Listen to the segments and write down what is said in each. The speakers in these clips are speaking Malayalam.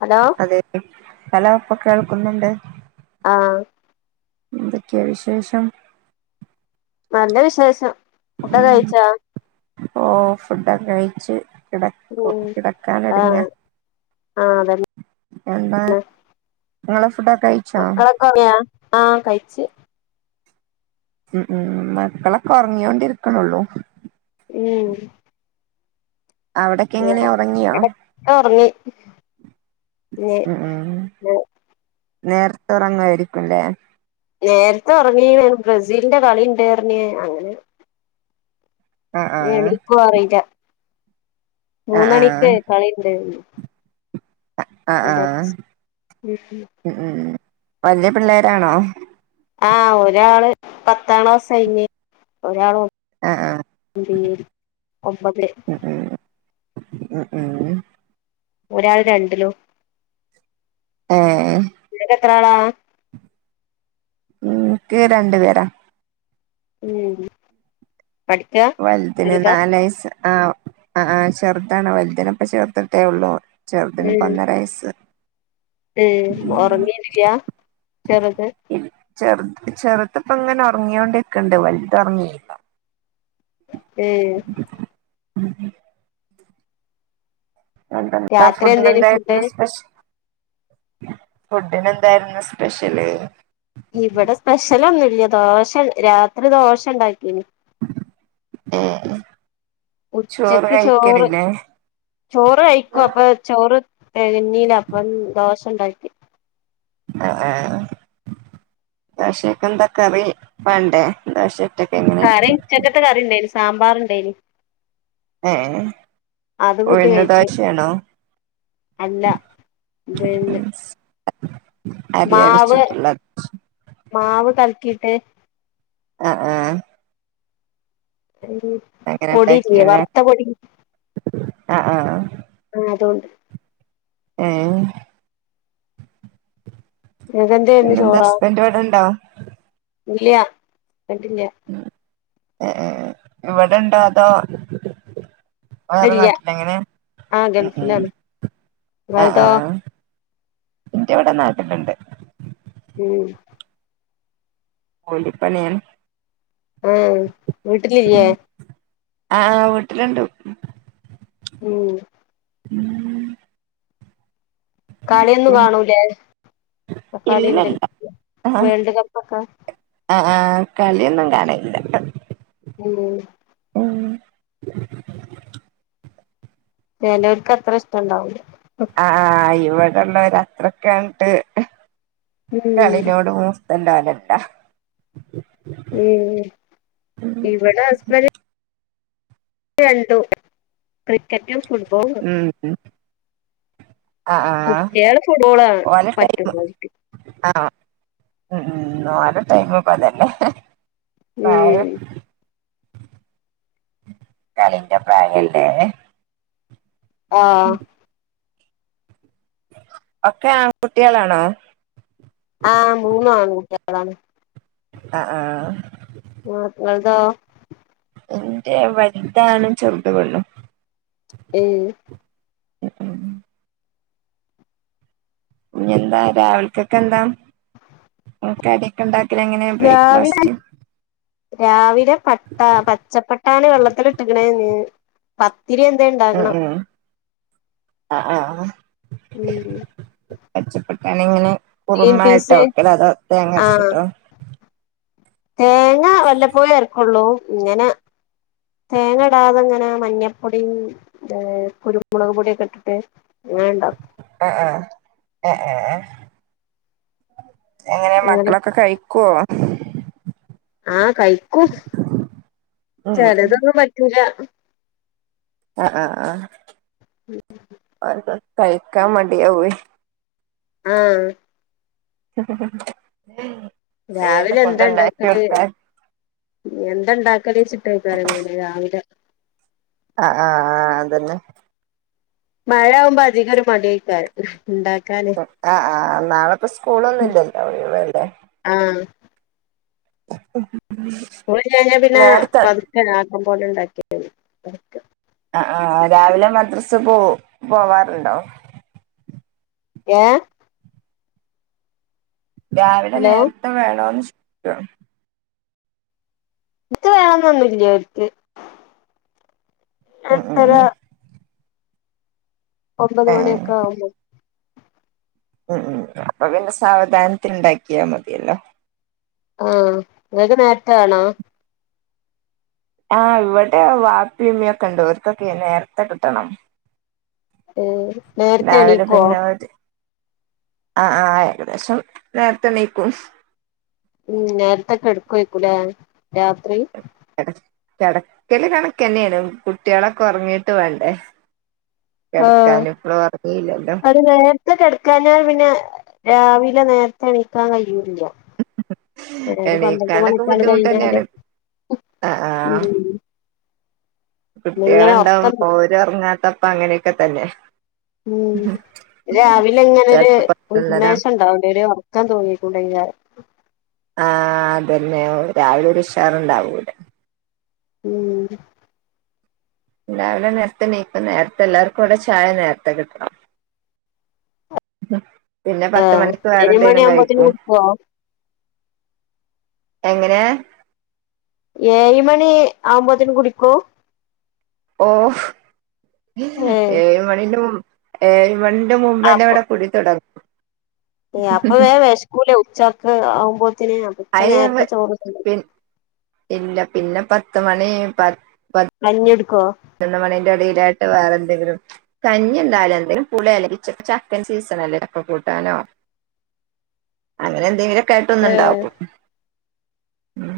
ഹലോ അതെ ഹലോ ഇപ്പൊ കേൾക്കുന്നുണ്ട് ആഹ എന്തൊക്കെയാ വിശേഷം നല്ല വിശേഷം ഫുഡ് കഴിച്ചാ ഓ ഫുഡ് ഒക്കെ കഴിച്ച് കിടക്കു ഉം കിടക്കാൻ ഒരുങ്ങ ആഹ് ആഹ് അതന്നെ എന്താ നിങ്ങളെ ഫുഡ് മക്കളൊക്കെ ഉറങ്ങിയ ആഹ കഴച്ച് ഉം ഉം മക്കളൊക്കെ ഉറങ്ങോണ്ടിരിക്കണള്ളൂ ഉം അവിടക്കെ എങ്ങനെയ ഉറങ്ങിയോ ഉ ആ ഉ നേരത്ത ഉറങ്ങമായിരിക്കുംല്ലേ നേരത്തെ ഉറങ്ങി ബ്രസീലിന്റെ കളി ഉണ്ട് പറഞ് അങ്ങനെ ആ ആ എനിക്കും അറിയില്ല ആ മൂന്നു മണിക്ക് കളിഉണ്ടന്ന് പറഞ്ഞു ആഹ് ആഹ് ഉ ഉ വലിയ പിള്ളേരാണോ ആഹ് ഒരാള് പത്താം ക്ലാസ് കഴിഞ്ഞ് ഒരാൾ ആ ആ [inaudible] ഒമ്പത് ആ ആ ഒരാൾ രണ്ടിലോ ആ എത്രളലാന്ന് ഉക്കെ രണ്ട് പേരാ ഉം പഠിക്കാ വല്ല്ത്തിന് ചെറുതാ നാലയസ്‌ ആഹ് ആ ചെറുതാണ് വലുതിനെ ഇപ്പൊ ചെർത്തിട്ടെ ഉള്ളൂ ചെറുതിന് ഇപ്പൊ ഉം ഒന്നര വാഴസ്സ് ഉം ഉരങ്ങനില്യ ചെറുത് ചെറു ചെറുത് ഇപ്പ ഇങ്ങനെ ഉറങ്ങിയോണ്ടൊക്കണ്ട് വലുത ഉറങ്ങിയില്ല ഏ ഉ ഉം എന്ത രാത്രി ഫുഡ എന്തേലും എന്തായിരുന്നു ഫുഡ് സ്പഷ ഫുഡിന് എന്തായിരുന്നു സ്പെഷ്യല് ഇവിടെ സ്പെഷ്യലൊന്നുംല്ല ദോശ രാത്രി ദോശ ഉണ്ടാക്കിന് [inaudible] ചോറ് ഉച്ചക്ക് ചോറ് കഴിക്കലില്ലേ ചോറ് കായിക്കും അപ്പൊ ചോറ് ഡ്രെയിനിൽ അപ്പം ദോശ ഉണ്ടാക്കി ആ ദോശക്ക് എന്താ കറി വേണ്ടേ ദോശ ആടയും ചക്കപയം അറിയേണ്ടെന്നു സാമ്പാർഉണ്ടെനി ഏഹ് അത് കൂട്ടി ഉഴുന്ന് കഴിച്ചു ദോശയാണോ അല്ല പിന്നെ അരി മാവ് അരച്ചിട്ടുള്ളത് മാവ് കൽക്കി ട്ട് അ ആ ഉം ഹു പൊടില്ലെ വറുത്ത പൊടി ആ ആ ആ അതോണ്ട് ഏഹ് നിങ്ങക്ക് എന്തേരുന്നു പിന്നെ എന്താ ഹസ്ബന്റ് ഇവിടെണ്ടോ ഇല്ല്യാ കണ്ടില്ലാ ഏ ഇവിടെണ്ടോ അതോ വേറെ ഇല്ല നാട്ടിലൊ എങ്ങനെ ആ ഉം ഉം ഗൾഫിലാണ് ആഹ് ആ ഇങ്ങളതോ ഇന്റെവിടെ നാട്ടില്ണ്ട് ഉം പൊള്ളി പനിയേനി ആഹ് വീട്ടിലില്ലെ ആഹ് ഹാ വീട്ടിലിണ്ട് ഉം [unintelligible] കളിയൊന്നും ഉം കാണൂലേ തക്കാളിണ്ട ഇല്ലല്ല വേൾഡ് കപ്പൊക്കെ ആഹ് കളിയൊന്നും കാണല്ലാട്ടോ ഉം ഉം ഞാനവർക്ക് അത്ര ഇഷ്ടം ഇണ്ടാവു ആ ആ- അള്ള അത്രക്ക് അങ്ങോട്ട്‌ ഉം കളനോട [unintelligible] ണ്ടാവാലട്ട [unintelligible] ഉം ഇവിടെ ഹസ്ബൻഡ് രണ്ടു ക്രിക്കറ്റും ഫുട്ബോ- ഉം ആ ആ കുട്ടികള് ഫുട്ബോൾ ആണ് പറ്റുന്ന- ഉര [unintelligible] ടൈമ പതല്ലേ വേറെ ഉം കാലിന്റെ പ്രായം അല്ലെ ആ ഒക്കെ ആൺകുട്ടികളാണോ ആഹ് മൂന്നും ആ ആാണ് ആ ആ ന്ത എന്റെ വലുതാന ചെറുത കൊൊള്ളു ഏ ഉ ഉ ഇനിെന്താ രാവിലക്കൊക്കെ എന്താ ടക്കെണ്ടാക്ക രാവിലെ രാവിലെ പട്ട പച്ചപ്പട്ടാണ് വെള്ളത്തിിട്ടിക്കണേ പത്ത് ഉം ഉ ആ് ഉം പച്ചപ്പട്ടാന ഇങ്ങനെ ഗ്രീൻ കുറുമ്പായിട്ടോ പീസ് വക്കല അതോ ആഹ് തേങ്ങരച്ചിട്ടോ തേങ്ങ വല്ലപ്പോഴേ ഇർക്കുള്ളൂ ഇങ്ങനെ തേങ്ങടാ അതെങ്ങനെ മഞ്ഞപ്പൊടിയും കുരുമുളക് പൊടിയൊക്കെ ഇട്ടിട്ട് അങ്ങനെ ഉണ്ടാക്കും ആഹ ആഹ ആഹ ആ എങ്ങനെ അങ്ങനെ മക്കളൊക്കെ കഴിക്കുവോ ആഹ കഴിക്കും ഉം ചിലതൊന്നും പറ്റില്ല ആഹ ആഹ ആഹക്ക കൈക്ക മിയ അ ആഹ ശ രാവിലെ എന്താ ഉണ്ടാക്കത് എന്താണ്ടാക്ക കളിച്ചിട്ടായിക്കാരങ്ങനെ രാവിലെ ആഹ ആഹ ആഹ് അതന്നെ മഴ ആകുമ്പോ അധികം ഒരു മടിക്ക ആഹ് ആ് നാളെ ഇപ്പ സ്കൂളൊന്നും ഇല്ലല്ലോ അവിടെ ഇടെല്ലേ ഉ പോഞ്ഞ പിന്നെ പ ൻ പോലെ ഉണ്ടാക്കിയ ആ രാവിലെ മദ്രസ് പോ പോവാറുണ്ടോ ഏ രാവിലെ ഹലോ നേരത്തെ വേണോന്ന് [unintelligible] ഇട്ട വേണംന്ന് വന്നില്ല അവർക്ക് ഉം എത്തര ഉം ഒമ്പത് ഏ മണിൊക്കെ ആും ഉം ഉ അപ്പൊ പിന്നെ സാവധാനത്തി ഉണ്ടാക്കിയാ മതിയല്ലോ ആഹ അതൊക്കെ നേട്ടാണോ ആഹ് ഇവിടെ വാപ്പിയമ്മയൊക്കെ ഉണ്ട് അവർക്കൊക്കെ നേരത്തെ കിട്ടണം ആഹ നേരത്തെ രാവിലെ എണീക്കൊ പിന്നെ ഒരു ആ ആ ഏകദേശം നേരത്തെ എഴുനാകും ഉം നേരത്തൊക്കെ കേതാകുവരും രാത്രി ട കിടക്കല് കണക്ക തന്നെയാണ് കുട്ടികളൊക്കെ ഉറങ്ങിട്ട് വേണ്ടേ ആഹ കിടക്കാന് ഇപ്പളും ഉറങ്ങിയില്ലല്ലോ അത് നേരത്തെ കിടക്കാന പിന്നെ രാവിലെ നേരത്തെ എണീക്കാൻ കഴിയും ഒരു പന്ത്രണ്ട് എണീക്കാനൊക്കെ മണക്കാൾ ബുദ്ധിമുട്ട് കഴിഞ്ഞല് തന്നെയാണ് ഉ കുട്ടികള ഇണ്ടാവും ഓരും ഇറങ്ങാത്ത അപ്പ അങ്ങനെയൊക്കെ തന്നെ ഉം രാവിലെ എങ്ങനെരു ചെലപ്പോ പത്തുള്ളതാ ഉപമേഷം ഉണ്ടാവ അവിടെ ഒരു ഇാൻ തോന്നിക്കൊണ്ട ഇഞ ആഹ അതന്നെ രാവിലെ ഷാർണ്ടാവൂലെ ഉം എല്ലാവിലെ നേരത്തെ നീപ്പ നേരത്തെ എല്ലാർക്കും ഇവിടെ ചായ നേരത്തെ കിട്ടണം പിന്നെ പത്ത് ആഹ മണിക്ക് വേറെ എരു മണി എന്തെങ്കിലും ആുമ്പോത്തന് കഴിക്കും വിടുക്കോ എങ്ങനെ എഴു മണി ആുമ്പോത്തന് കുടിക്ക ഓ ഏഹ് എഴു മണിലും ഏ രണ്ട്ു മുമ്പ്ന്നെ അപ്പൊ ഇവിടെ കുടി തുടങ്ങും അപ്പൊ വേ വ സ്കൂള ഉച്ച [unintelligible] അഛൻ അയിന് ഞമ്മ നേരത്തെ ചോദിച്ചു പി ഇല്ല പിന്നെ പത്ത് മണി പ മഞ്ഞെടുക്കോ എണ്ണ മണിന്റെ അടിയിലായിട്ട് വേറെ എന്തെങ്കിലും കഞ്ഞിണ്ടായാലും എന്തെങ്കിലും പുളില്ലച്ച ചക്കൻ സീസണ അല്ലേ ചക്കെ കൂട്ടാനോ അങ്ങനെ എന്തെങ്കിലും കേട്ട ഒന്ന ഏഹ് ഇണ്ടകും ഉം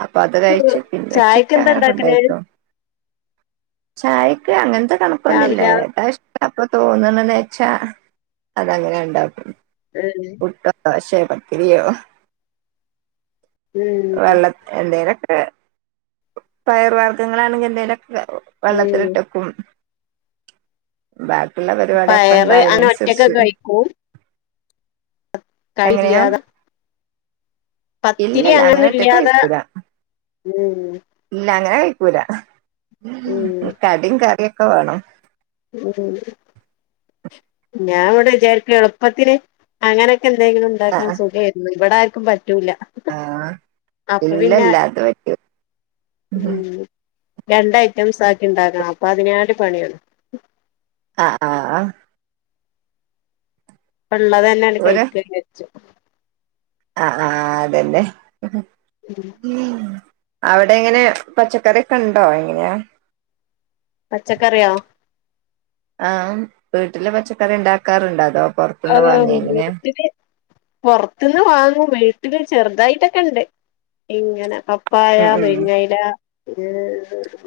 അപ്പൊ അത് കഴിച്ചു പിന്ന വെച്ചക്കെ ചായക്കെന്താ അങ്ങനെ ഇണ്ടാക്കല് ഉണ്ടായിക്കോ ക്ക എന്താണ് പെൺ ഇല്ലേ രാവിലെ അപ്പൊ തോന്നണന്ന് വച്ചാ അതങ്ങനെ ഉണ്ടാക്കും ഏഹ് ഒട്ടു ആശയ പത്തിരിയോ ഉം വെള്ള എന്തോര് കെ പയറു വർഗ്ഗങ്ങളാണ്. [unintelligible] വെറും ഉം വെള്ളത്തിലിട്ടക്കും. എന്നാലും പയറ് ഞാൻ ഒറ്റക്ക് കഴിക്കും. കറി എങ്ങനെയാ ഇല്ലാതെ. പത്തിരി ഇല്ലല്ല അങ്ങനെ അങ്ങന്നും ഒറ്റക്ക് ഇല്ലാതെ. കഴിക്കൂല ഉം ഇല്ല അങ്ങനെ കഴിക്കൂല്ല. ഉം കടിയും കറിയും. ഒക്കെ വേണം ഉം ഞാൻ ഇവിടെ വിചാരിക്കുകയാണ്, എളുപ്പത്തിന് അങ്ങനെ. എന്തെങ്കിലും ആ ഉണ്ടാക്കാൻ സുഖയായിരുന്നു ഇവിടെ. ബ റ്റൂല ആ അപ്പൊ പിന്നെ ഇല്ലല്ല അത് പറ്റൂ രണ്ട് ഐറ്റംസ് ആക്കി ഇ ണ്ടാക്കണം. അപ്പൊ അതിനാട്ട് പണിയാണ്. അ ആ പ്പള്ളതെന്നെയാണ്ട് ഒരു കഴിക്കാ ര്ച്ചു ആ ആ അതന്നെ ഉം. ഉം അവിടെ എങ്ങനെ പച്ചക്കറിക്കെ ഉണ്ടോ എങ്ങനെയാ പച്ചക്കറിയോ ആഹ വീട്ടില് പച്ചക്കറി ഇ ണ്ടാക്കാറുണ്ടോ അതോ ആ പുറത്തുന്ന് വാങ്ങേ എങ്ങനെയാ വീട്ടില് പൊർത്ത്ന്ന് വാങ്ങും. ട്ടില് ചെറുതായിട്ടൊക്കെ ഇണ്ട് ഇങ്ങനെ പ പ്പായ, ഉം ഉം മെരിങ്ങയില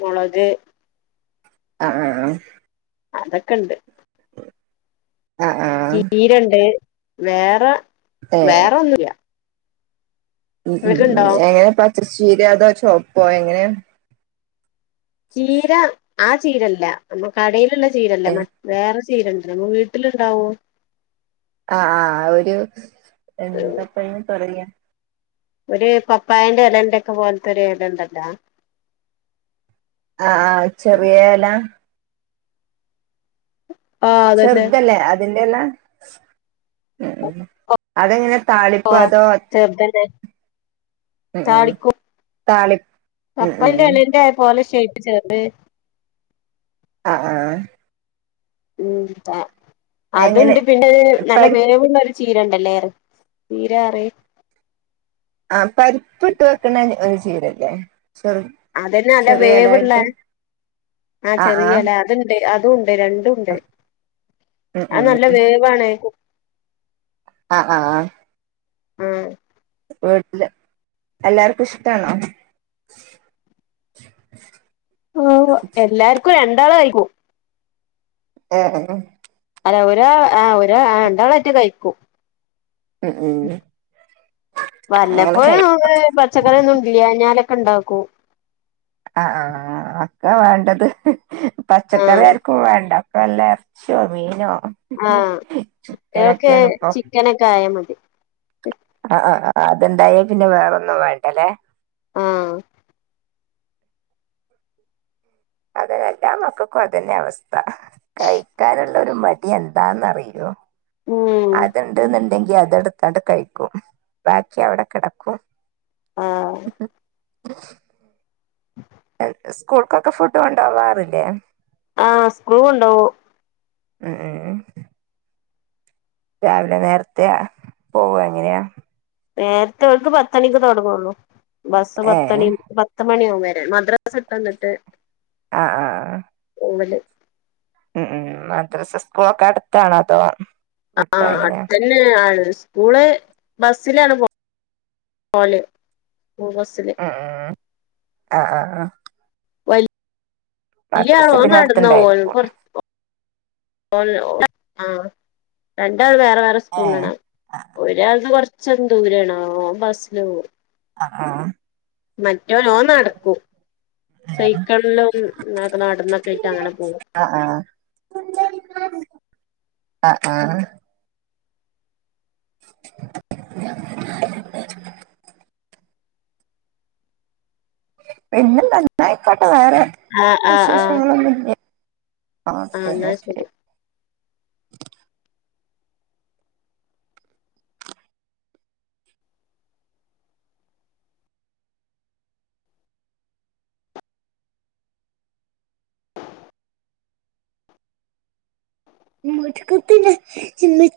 മൊളക് ആഹ ആഹ് ആഹ അതൊക്കെണ്ട്. ആഹ് ആഹ് ചീചീരണ്ട് വേറ ഏഹ് വേറെഒന്നുമില്ല ഉം ഉം ഉം എങ്ങനെ പ തൃശ്ശൂര് അതാചോ പോയെങ്ങനെയാ ചീര ആ ചീരല്ല നമ്മ കടയിലുള്ള ചീരല്ല മറ്റ വേറെ ചീരിണ്ട് അതാവുമ്പോ വീട്ടിലിണ്ടാവോ ആ ആ ഒരു എന്താപ്പയിന് പറയാ ഒരു പപ്പായേന്റെ ഇലന്റെക്കെ പോലത്തൊരു ഇലണ്ടല്ലാ ആഹ് ആഹ് ചെറിയേല ആഹ് അതന്നെ ചെറുതല്ലേ അതിൽ എന്ന അതെങ്ങനെ ഓ താളിപ്പോ അതോ ചെർതന്നെ ഉം ഉം താളിക്കും താളി ഉം കപ്പലി ഉം ണ്ടി [unintelligible] പോലിശ് [unintelligible] ആ ആ ഉം എ എങ്ങനെ അതുണ്ട് പിന്നെ നല്ല പരി വേവുള്ള ചീരണ്ടല്ലേറെ ചീര റി ആ പരിപ്പ് ഇട്ട് വെക്കണേ [unintelligible] ചീരല്ലാ അതന്നെ അല്ല വേവുള്ള ആ ചെറിയല അത്ണ്ട് അ രണ്ടും ഉണ്ട് ഉം ആ ഉം നല്ല വേവാണ് ആ ആ ആ ഉം വീട്ടില് എല്ലാർക്കും ഇഷ്ടാണോ [unintelligible] എല്ലാർക്കും രണ്ട് [unintelligible] കയിക്കും [unintelligible] അല്ല ഒരാ ആ ഒരാ രണ്ടാളായിട്ട് കഴിക്കും ഉം ഉം അങ്ങനെ വല്ലപ്പോഴ് കഴി പച്ചക്കറിയൊന്നും ഉണ്ട് ല്ല്യനല് ക്കഇണ്ടാക്കൂ ആ ആ ആർക്കാ വേണ്ടത് ആ പച്ചക്കറി ആർക്കും വേണ്ട ല്ല എറച്ചിയോ മീനോ ആഹ കുട്ട്യേൾക്ക് അങ്ങനൊക്കെയാണ് ഇപ്പൊ ചിക്കനൊക്കെ ആയാ മതി. ആ ആ അത്ണ്ടായ പിന്നെ വേറൊന്നും വേണ്ടല്ലേ ആ അതെ എല്ലാ മക്കൾക്കും അതന്നെ അവസ്ഥ കഴിക്കാനുള്ളരു മടി എന്താന്നറിയുവോ ഉം അതുണ്ടുന്നുണ്ടങ്കിൽ അ ത്‌ എടുത്തങ്ങോട്ട് കഴിക്കും ബാക്കി അവിടെ കിടക്കും ആ ഉം സ്കൂൾക്കൊക്കെ ഫുഡ് കൊണ്ടുപോവാറില്ലേ ആഹ് സ്ക്രുകൊണ്ടുപോകും ഏഹ് ഏഹ് രാവിലെ നേരത്തെ ആ പോവോ എങ്ങനെയാ നേരത്തെ ഇവൾക്ക് പത്തുമണിക്ക് തൊടങ്ങുള്ളു ബസ് ഏ പത്തുമണി പത്ത് മണിയവും വാ മദ്രാസ വിട്ടുവന്നിട്ട് ആഹ് ആഹ് ആഹ് പോലെ ഉം മദ്രസ സ്കൂളൊക്കെ അടുത്താണോ അതോ വിട്ടാ ആഹ് എങ്ങനെയാ അടുത്ത് തന്നെ അ സ്കൂള് ബസിലാണ് [inaudible] പോലെ ഓഹ് ബസില് ഉം ഉം ആഹ് ആഹ് ആ വ ലിയ ആള് ഓൻ പിന്നെ നടന്നു പോം ഓന് അടുത്തുണ്ടായിരിക്കും കൊറച്ചു [unintelligible] ആ രണ്ട് വേറെ വേറെ ഏ സ്കൂളിലാണ് ആഹ് ഒരാൾതെ കുറച്ച് കൊച്ച ദൂരണോ ഓൻ ബസ്സില് പോ ആ ആ മ ഓൻ നടക്കും സൈക്കള്ളും ക്കെ നടന്നൊക്കെ ആയിട്ട് അങ്ങനെ പോകും ആ ആ പിന്ന നന്നയിക്കോട്ടെ വേറെ ആഹ് ആഹ് ആഹ് വിശേഷങ്ങളൊന്നില്ലേ ആഹ് ഒക്കെ ന്നാ എന്നാ ശരി ശരി